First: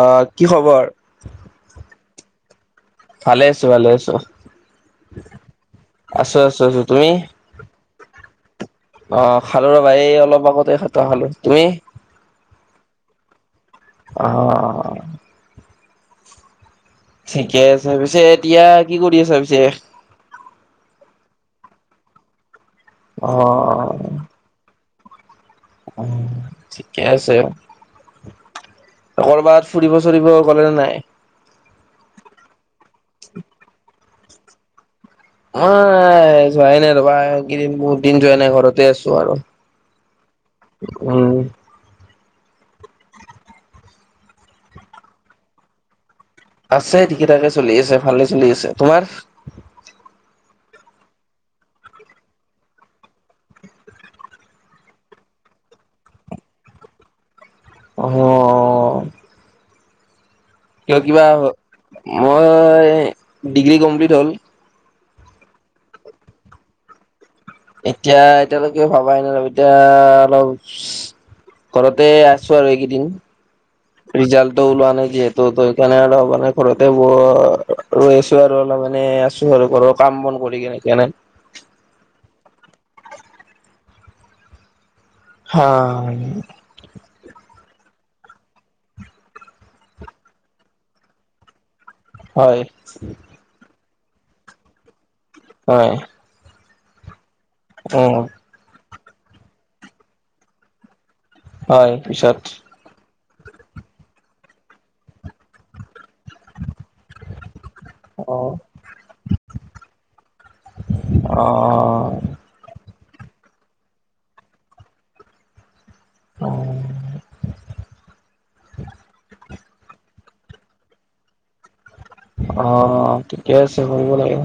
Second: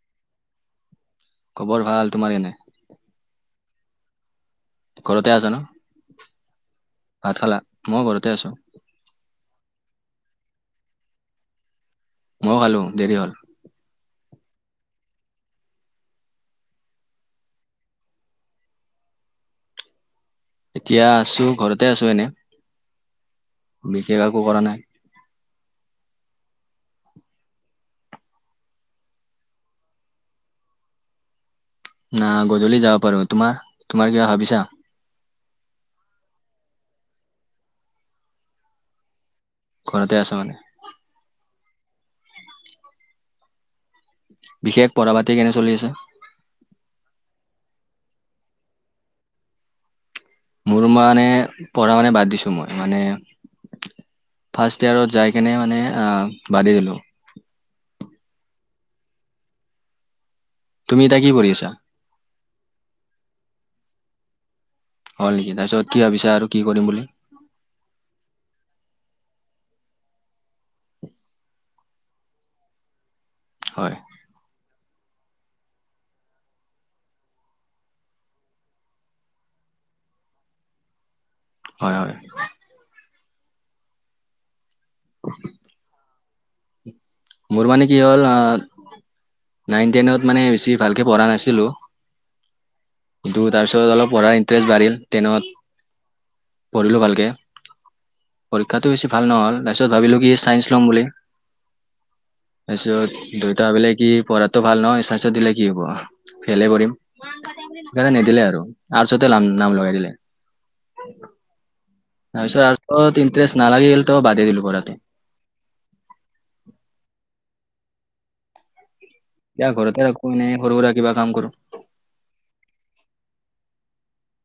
অ' কি খবৰ? খবৰ ভাল। তোমাৰ কেনে? আছোঁ ভালেই আছোঁ। ঘৰতে আছা ন আছোঁ আছোঁ তুমি? ভাত খালা মই ঘৰতে আছোঁ। অ' খালোঁ ৰবা এই অলপ আগতে ভাতটো খালোঁ। তুমি? ময়ো খালোঁ দেৰি হ'ল। অ'। ঠিকেই আছে, পিছে এতিয়া কি কৰি আছা পিছে? এতিয়া আছোঁ, ঘৰতে আছোঁ এনে। অ', অ'। বিশেষ একো কৰা নাই উ, ঠিকে আছে। ক'ৰবাত ফুৰিব, চুৰিব গ'লা নে নাই? নাই গধূলি যাব পাৰোঁ। তোমাৰ, তোমাৰ কিবা ভাবিছা? নাই, যোৱাই নাই ৰবা, এইকেইদিন বহুত দিন যোৱা নাই ঘৰতে আছোঁ আৰু। ঘৰতে আছা মানে উম। বিশেষ পঢ়া পাতি কেনে চলি আছে? আছে ঠিকে ঠাকে চলি আছে, ভালে চলি আছে। তোমাৰ? মোৰ মানে পঢ়া শুনা বাদ দিছোঁ। মই মানে ফাৰ্ষ্ট ইয়েৰত যাই কেনে মানে আ, বাদেই দিলোঁ। অ কিয় তুমি এতিয়া কিবা, কি কৰি আছা মই ডিগ্ৰী কমপ্লিট হ'ল। হয় নেকি, তাৰপিছত কি ভাবিছা আৰু কি কৰিম বুলি? এতিয়া এতিয়ালৈকে ভবাই নাই এতিয়া অলপ ঘৰতে আছোঁ আৰু এইকেইদিন হয় ৰিজাল্টো ওলোৱা নাই। যিহেতু সেইকাৰণে অলপ মানে ঘৰতে ব ৰৈ আছোঁ আৰু অলপ এনে আছোঁ আৰু ঘৰৰ কাম বন কৰি কেনে। হয় হয়। হয়। মোৰ মানে কি হ'ল নাইন টেইনত মানে বেছি ভালকে পঢ়া নাছিলো। হয়। কিন্তু তাৰপিছত অলপ পঢ়াৰ ইণ্টাৰেষ্ট বাঢ়িল টেনত হয় পঢ়িলো ভালকে। উম। পৰীক্ষাটো বেছি ভাল নহ'ল তাৰপিছ ভাবিলো কি চাইন্ঞ্চ ল'ম বুলি হয় পিছত দেউতাই ভাবিলে কি পঢ়াতটো ভাল নহ'য় চাইঞ্চত দিলে কি হ'ব ফেইল হে কৰিম। সেইকাৰণে অ নিদিলে আৰু আৰ্টচতে নাম লগাই দিলে। অ তাৰপিছত আৰ্টচত ইণ্টাৰেষ্ট নালাগিল ত' বাদেই দিলোঁ পঢ়াটো। [unintelligible] এতিয়াঁ ঘৰতে থাকো এনেই সৰু সুৰা কিবা কাম কৰো। অ', ঠিকেই আছে কৰিব লাগে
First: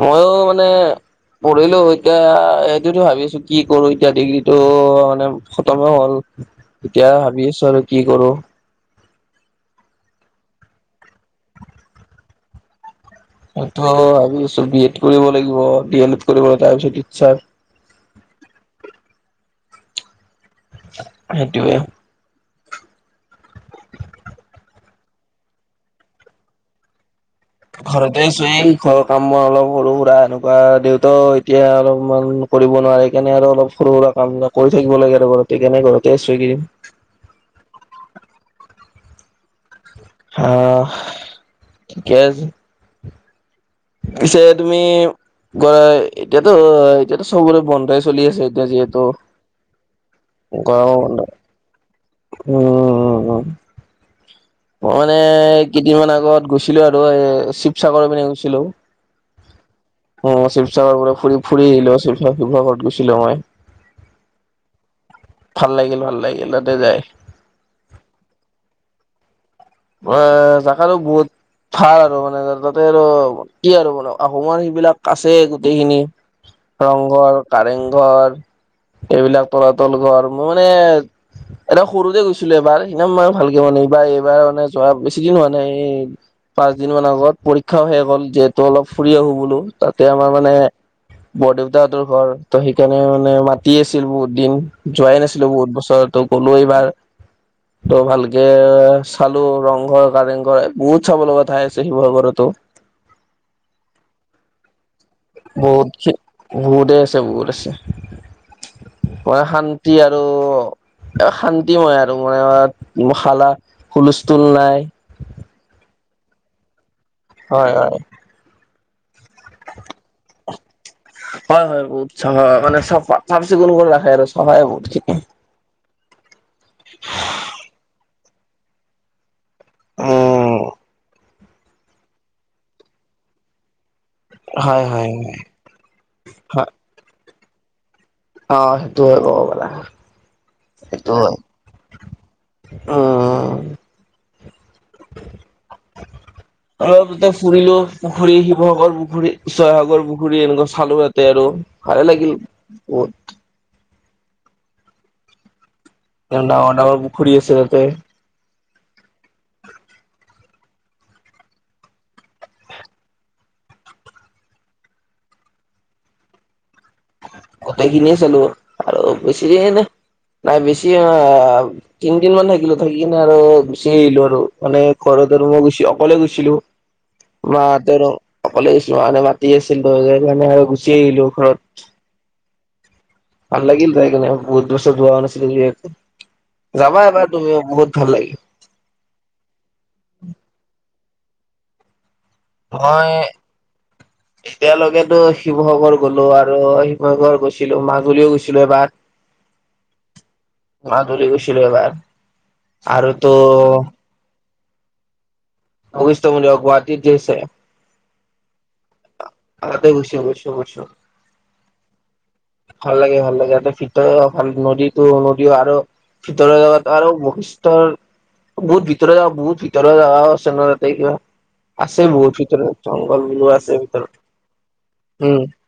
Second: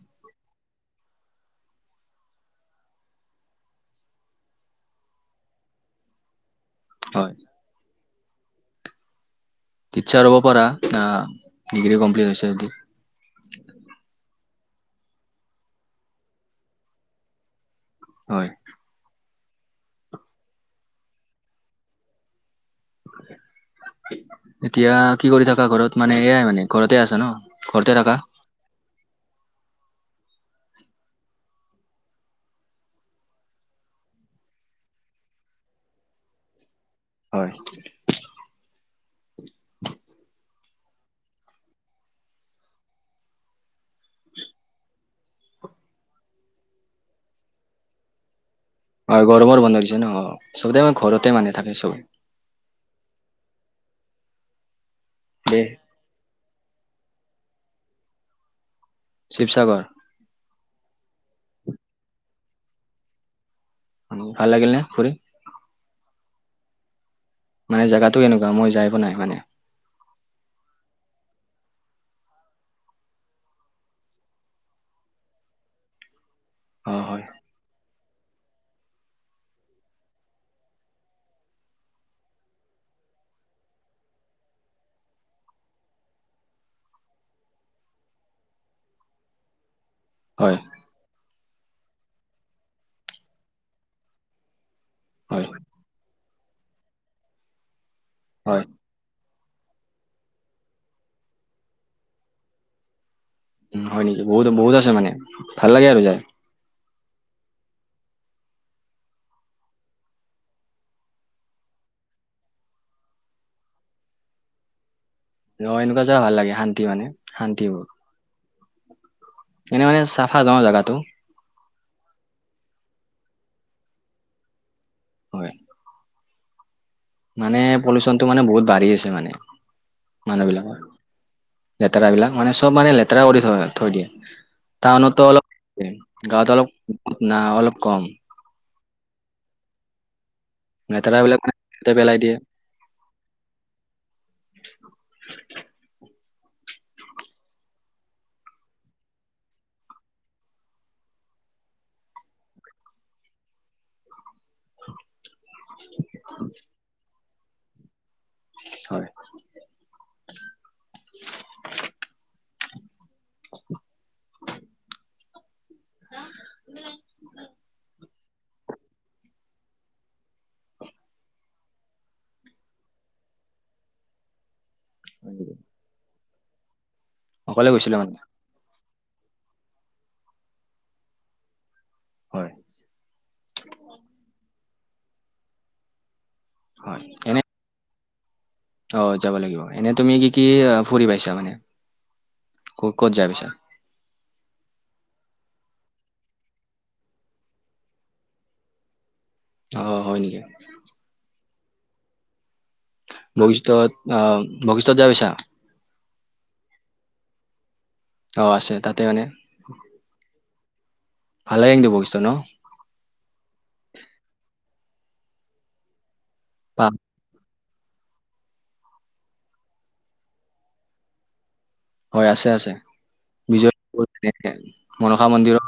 ময়ো মানে পঢ়িলো এতিয়া এইটোতো ভাবিছোঁ কি কৰো এতিয়া ডিগ্ৰীটো মানে খতমে হ'ল। এতিয়া হয় ভাবি আছো আৰু কি কৰোঁ। টিছেৰ হব পাৰা ডিগ্ৰী কমপ্লিট হৈছে যদি। মইতো ভাবি বি এড্ কৰিব লাগিব দি এ লেড্ কৰিব লাগিব তাৰপিছত টিচেৰ হয়। সেইটোৱে। এতিয়া কি কৰি থাকা ঘৰত মানে এয়াই মানে ঘৰতে আছ ন? ঘৰতে আছোঁ এই ঘৰৰ কাম মই অলপ সৰু সুৰা এনে কোৱা দেউতাও এতিয়া অলপমান কৰিব নোৱাৰে সেইকাৰণে আৰু অলপ সৰু সুৰা কাম কৰি থাকিব লাগে আৰু বাৰু। সেই কাৰনে ঘৰতে আছো এই কেইদিন। হয়। আহ ঠিকে আছে। পিছে তুমি কৰা এতিয়াতো এতিয়াতো চবৰে বন্ধাই চলি আছে। এতিয়া যিহেতু হয় গৰমৰ বন্ধ দিছে ন অ', চবতে আমাৰ ঘৰতে মানে থাকে চব। উম, উম, উম। মই মানে দে কেইদিনমান আগত গৈছিলো আৰু এই শিৱসাগৰ পিনে গৈছিলো। শিৱসাগৰ? অ', শিৱসাগৰ পুৰা ফুৰি ফুৰি আহিলো শিৱসাগৰ শিৱসাগৰত গৈছিলো মই। ভাল লাগিল নে ফুৰি ভাল লাগিল ভাল লাগিল তাতে যাই। মানে জেগাতটো এনেকুৱা মই যাই পোৱা নাই মানে। অ', জাগাটো বহুত ভাল আৰু মানে তাতে আৰু কি আৰু মানে আহোমৰ সেইবিলাক আছে গোটেইখিনি। অ হয় ৰংঘৰ কাৰেংঘৰ এইবিলাক তলাতল ঘৰ আৰু মোৰ মানে একদম সৰুতে গৈছিলো এবাৰ সিনা মানে ভালকে মানে এইবাৰ এইবাৰ মানে যোৱা বেছি দিন হোৱা নাই এই পাঁচ দিন মান আগত পৰীক্ষাও শেস হ'ল যিহেতু অলপ ফুৰি আহো বোলো। তাতে আমাৰ মানে হয় বৰ দেউতাহতৰ ঘৰ তো সেইকাৰণে মানে মাতি আছিল বহুত দিন। যোৱাই হয় নাছিলো বহুত বছৰ তো গলো এইবাৰ ত' ভালকে হয় চাল ৰংঘৰ কাৰেংঘৰ বহুত চাব লগা ঠাই আছে শিৱসাগৰতো। উম, হয় নেকি বহুত আছে মানে? ভাল লাগে বহুত আৰু যাই বহুতেই আছে বহুত আছে। মই শান্তি আৰু। শান্তিময় আৰু মানে শালা হুলস্থুল নাই। ন' এনেকুৱা যোৱা ভাল লাগে, শান্তি মানে। হয়, শান্তিবোৰ হয়। এনে মানে চাফা ন' জেগাটো? হয়, হয়, বহুত চাফা মানে চব চাফ-চিকুণ কৰি ৰাখে আৰু চফায়ে বহুত হয়। মানে পলিউশ্যনটো মানে বহুত বাঢ়ি আছে মানে, মানুহ উম বিলাকৰ লেতেৰা বিলাক, মানে চব মানে লেতেৰা কৰি থয়, থৈ দিয়ে। হয় হয় টাউনতো অলপ, গাঁৱত অলপ হয় না অলপ কম। অ', সেইটো হয় কব গ'লে। লেতেৰাবিলাকতে পেলাই দিয়ে। অ'। অলপ তাতে ফুৰিলো, পুখুৰী, শিৱসাগৰ পুখুৰী, জয়সাগৰ পুখুৰী এনেকুৱা চালো ইয়াতে আৰু। ভাল লাগিল। ডাঙৰ ডাঙৰ পুখুৰী আছে তাতে। হয়। [unintelligible] হা [inaudible] চো আৰু বছিনে [unintelligible] নাই বেছি তিনদিন মান থাকিলো, থাকি কিনে আৰু গুছি আহিলো আৰু। মানে ঘৰত আৰু মই গুছি অকলে গৈ, অকলে মাহঁতে গৈছিলো মানে অকলে মানে মাতি আছিল যে মানে আৰু গুচি আহিলো ঘৰত। হয়। ভাল লাগিল জাইকিনেও বহুত বছৰ যোৱাও নাছিলো যিহেতু, হয় যাবা এবাৰ এনে তুমি বহুত ভাল লাগে। অ', যাব লাগিব, এনেই তুমি কি কি ফুৰি পাইছা মানে? ক- ক'ত মই যাই পাইছা? এতিয়ালৈকেতো শিৱসাগৰ গ'লো আৰু শিৱসাগৰ গৈছিলো, মাজুলীও গৈছিলো এবাৰ। আহ, হয় নেকি? মাজুলী গৈছিলো এবাৰ আৰু তো বশিষ্ঠত আহ বশিষ্ঠত যাই পাইছা? বশিষ্ট মন্দিৰ অ' গুৱাহাটীত যে আছে অ', আছে তাত। তাতে গৈছো, গৈছো, গৈছো। ভাল লাগে কিন্তু বশিষ্ঠ ন? ভাল লাগে, ভাল লাগে, তাতে ভিতৰত অ' ভাল নদীত নদীওঁ আৰু ভিতৰ জাগাত পাম আৰু বশি ত বহুত ভিতৰত য বহুত ভিতৰত য আছে ন তাতে কিবা আছে হয় বহুত আছে। ভিতৰত জংগল বোলো বিজয় আছে ভিতৰত। মনসা উম মন্দিৰ,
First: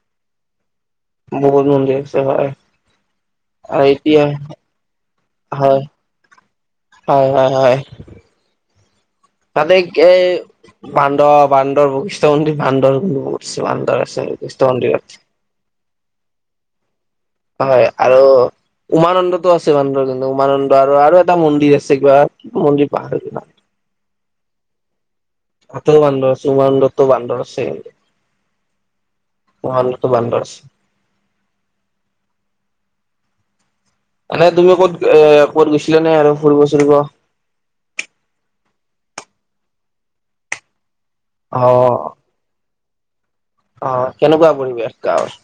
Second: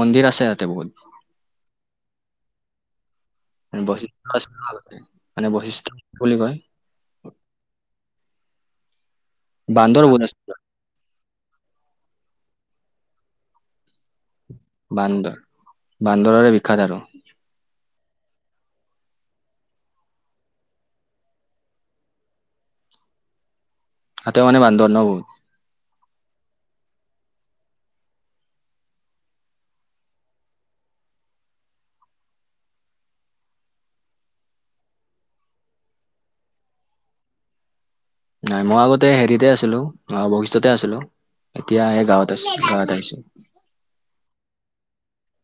মন্দিৰ আছে তাতে বহুত। বহুত নন্দিৰছে ভ [unintelligible] বৈশিষ্টয় আছিল মানে হয় বৈশিষ্টয় বুলি কয় [unintelligible] হয়, হয়, হয়। তাতে বান্দৰ বহুত আছে। এই বান্দৱ বান্দৰ, বশিষ্ঠ মন্দিৰত বান্দৰ বহুত আছে। বশিষ্ঠ মন্দিৰত বান্দৰ, বান্দৰৰে বিখ্যাত আৰু হয়, আৰু উমানন্দতো আছে বান্দৰ, কিন্তু উমানন্দ আৰু আৰু এটা মন্দিৰ আছে কিবা কিবা মন্দিৰ পাহাৰ তাতেওঁ মানে বান্দৰ ন' বহুত। বান্দৰ আছে, উমানন্দতো বান্দৰ আছে। উমানন্দতো বান্দৰ আছে। মানে তুমি ক'ত এ ক'ত গৈছিলা নে আৰু ফুৰিব চুৰিব? নাই, মই আগতে হেৰিতে আছিলো, বৈশিষ্টতে আছিলো, এতিয়া এ গাঁৱত আছো গাঁৱত আ অ', কেনেকুৱা পৰিৱেশ গাঁৱৰ?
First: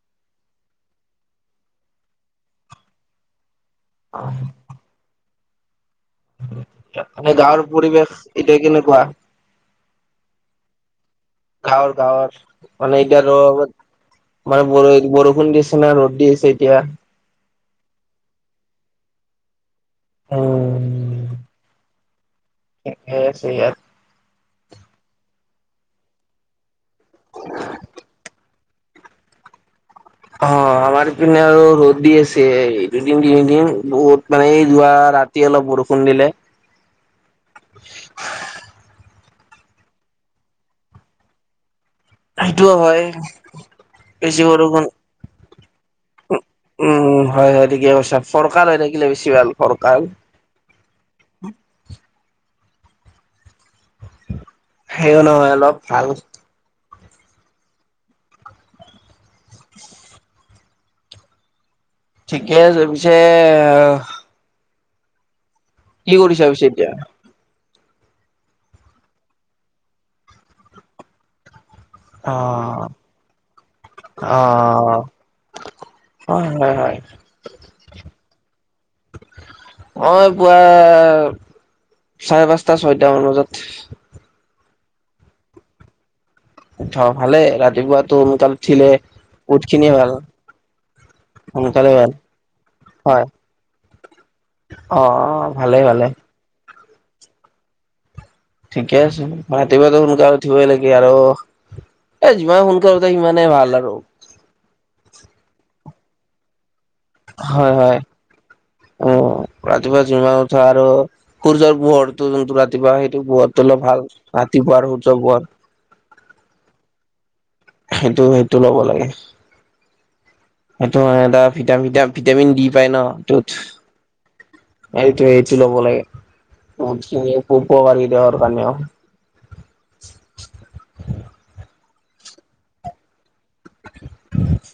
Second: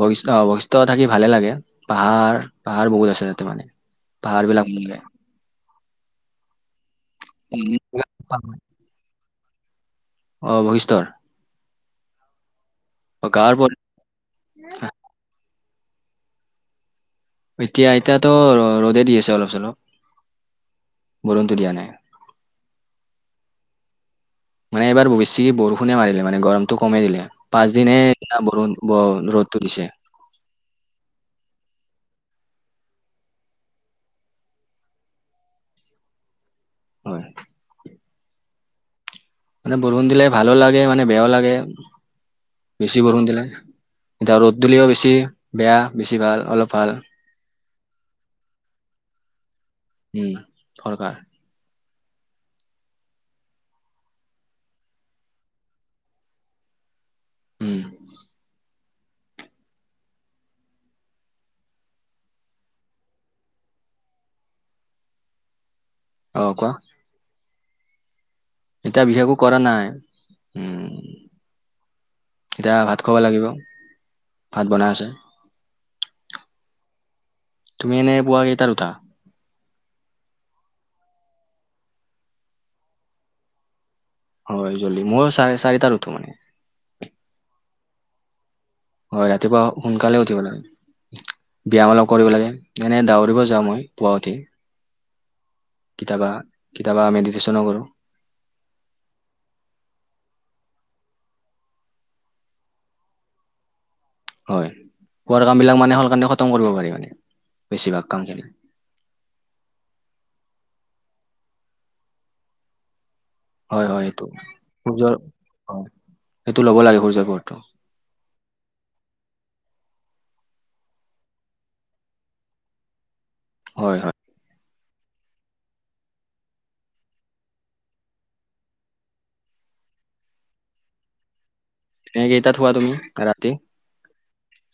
বৈশিষ্ট অ' বশিষ্ট থাকি ভালে লাগে, পাহাৰ পাহাৰ বহুত আছে ইয়াতে মানে। পাহাৰ বিলাক [unintelligible] মানে গাঁৱৰ উম, পৰিৱেশ এতিয়া কেনেকুৱা? অ', বৈশিষ্টৰ। ঘাৱৰ ঘাৱৰ মানে এতিয়া অ, গাঁৱৰ তোৰ পৰা মানে বৰ বৰষুণ দি না ৰ'দ দি আছে এতিয়া। এতিয়া এতিয়াটো ৰ'দে দি আছে অলপ চলপ, উম বৰষুণটো দিয়া নাই। [unintelligible] ইয়াত। মানে এইবাৰ বেছি বৰষুণে মাৰিলে মানে গৰমতটো কমেই দিলে, পাঁচদিনে বৰষুণ ব ৰ'দটো দিছে। অ', আমাৰপিনে আৰু ৰ'দ দি আছে, দুদিন তিনিদিন বহুত মানে এই যোৱা ৰাতি অলপ বৰষুণ দিলে। হয় মানে বৰষুণ দিলে ভালো লাগে মানে বেয়াও লাগে। সেইটোও বেছি হয়। বৰষুণ দিলে এতিয়া বেছি ৰ'দ বৰষুণ দিলেও বেছি বেয়া বেছি ভাল অলপ ভাল উম', হয় হয় ঠিকে কৈ ফৰকাল হৈ থাকিলে বেছি ভাল। ফৰকাল উম ফৰকাৰ। সেইও নহয় অলপ ভাল। উম। ঠিকেই আছে, পিছে কি অ কৰিছা পিছে কোৱা এতিয়া? এতিয়া বিশেষ একো কৰা নাই, উম'। এতিয়া আহ', ভাত খাব লাগিব ভাত বনাই আহ'। আছে হয় হয় হয়। পোৱাগেই তাৰুটা। মই পুৱা চাৰে পাঁচটা ছয়টা মান বজাত। হয়, জলদি ময়ো চাৰে চাৰিটাত উঠো মানে। উঠ' ভালেই, ৰাতিপুৱাটো সোনকাল উঠিলে হয়, ৰাতিপুৱা বহুত খিনিয়ে ভাল সোনকালে উঠিব লাগে। সোনকালে বিয়াম ভাল অলপ কৰিব লাগে, এনেই হয় দউৰিব যাওঁ মই। পুৱা উঠি অ', ভালেই ভালেই। কেতিয়াবা কেতিয়াবা মেডিটেশ্যনো কৰোঁ। ঠিকে আছে, ৰাতিপুৱাটো সোনকালে উঠিবই লাগে আৰু। এ যিমানে সোনকালে উঠে সিমানেই ভাল আৰু। হয়, কোৱাৰ কাম বিলাক মানে [unintelligible] কাৰণে খতম কৰিব পাৰি মানে। হয় হয়, বেছিভাগ কাম খিনি উম', ৰাতিপুৱা যিমান উঠা আৰু সূৰ্যৰ পোহৰটো যোনটো ৰাতিপুৱা সেইটো পোহৰটো হয় অলপ হয় ভাল, এইটো ৰাতিপুৱাৰ সূৰ্যৰ পোহৰ। হয় সেইটো ল'ব লাগে, সূৰ্যৰপোহৰটো। সেইটো সেইটো ল'ব লাগে। সেইটো এটা ভিটামিন দি পাই ন য'ত হয় হয়। এইটোৱে এইটো ল'ব লাগে, [unintelligible] উপকাৰ [unintelligible] কাৰণেও। এনেই কেইটাত শুৱা তুমি ৰাতি?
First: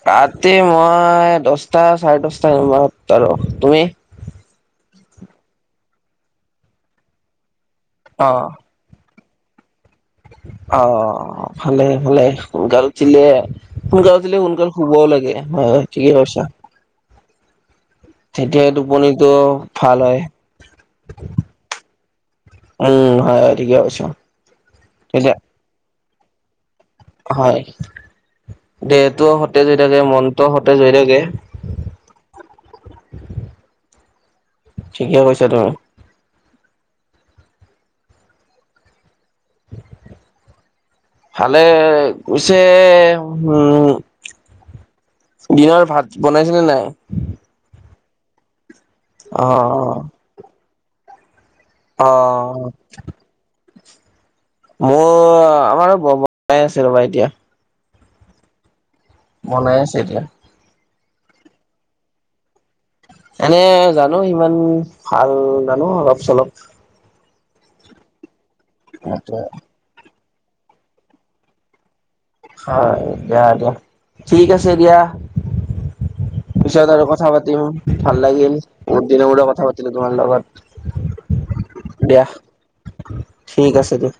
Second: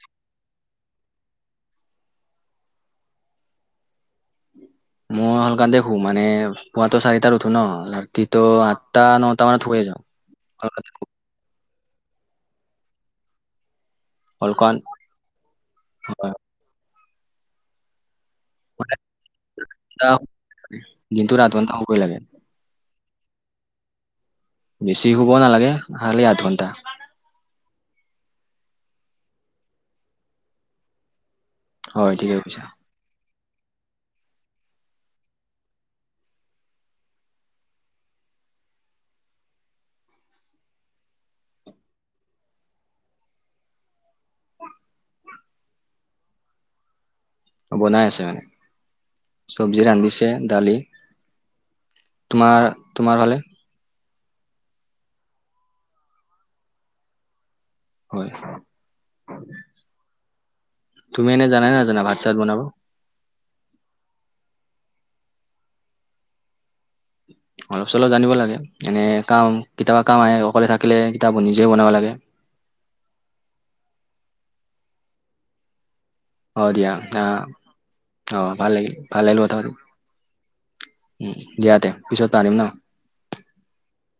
ৰাতি মই দহটা চাৰে দহটাত আৰু তুমি? [inaudible] মই [unintelligible] শুও, মানে পুৱাতো চাৰিটাত উঠো ন, ৰাতিটো অ আঠটা ন ত মান থৈ যাওঁ অ', ভালে ভালে [unintelligible] দিলে সোনকাল উঠিলে সোনকাল অলকান শুবও লাগে হয়, ঠিকে হয়, কৈছা তেতিয়া মানে টোপনিটো ভাল এটা হয় দিনটোত আঠ ঘন্টা শুবই লাগে উম, হয় ঠিকে বেছি শুৱ তেতিয়া নালাগে খালি আঠ ঘণ্টা হয়, দেহটোও সতেজ হৈ থাকে মনটোও সতেজ হৈ থাকে হয়, ঠিকে কৈছা ঠিকে, কৈছা তই উ ভালে কৈছে উ দিনৰ ভাত বনাইছিলনে নাই? বনাই আছে মানে অ চব্জি ৰান্ধিছে দালি তোমাৰ অ', তোমাৰ ফালে মোৰ, আমাৰো বনাই আছে ৰবা এতিয়া হয়। বনাই আছে এতিয়া তুমি এনে জানাই নে জানা ভাত চাত বনাব? এনে, জানো ইমান ভাল, জানো অলপ চলপ অলপ চলপ জানিব লাগে, এনে চলপ কিতাপ কাম আহে, অকলে থাকিলে কিতাপ নিজে বনাব লাগে হয়, দিয়া ঠিক, আছে দিয়া অ পিছত দিয়া আৰু কথা আহ পাতিম ভাল অ লাগিল ভাল বহুত দিনৰ মৰে কথা পাতিলো তোমাৰ লগত উ, দিয়াতে দিয়া পিছত পাতিম ন ঠিক আছে দিয়া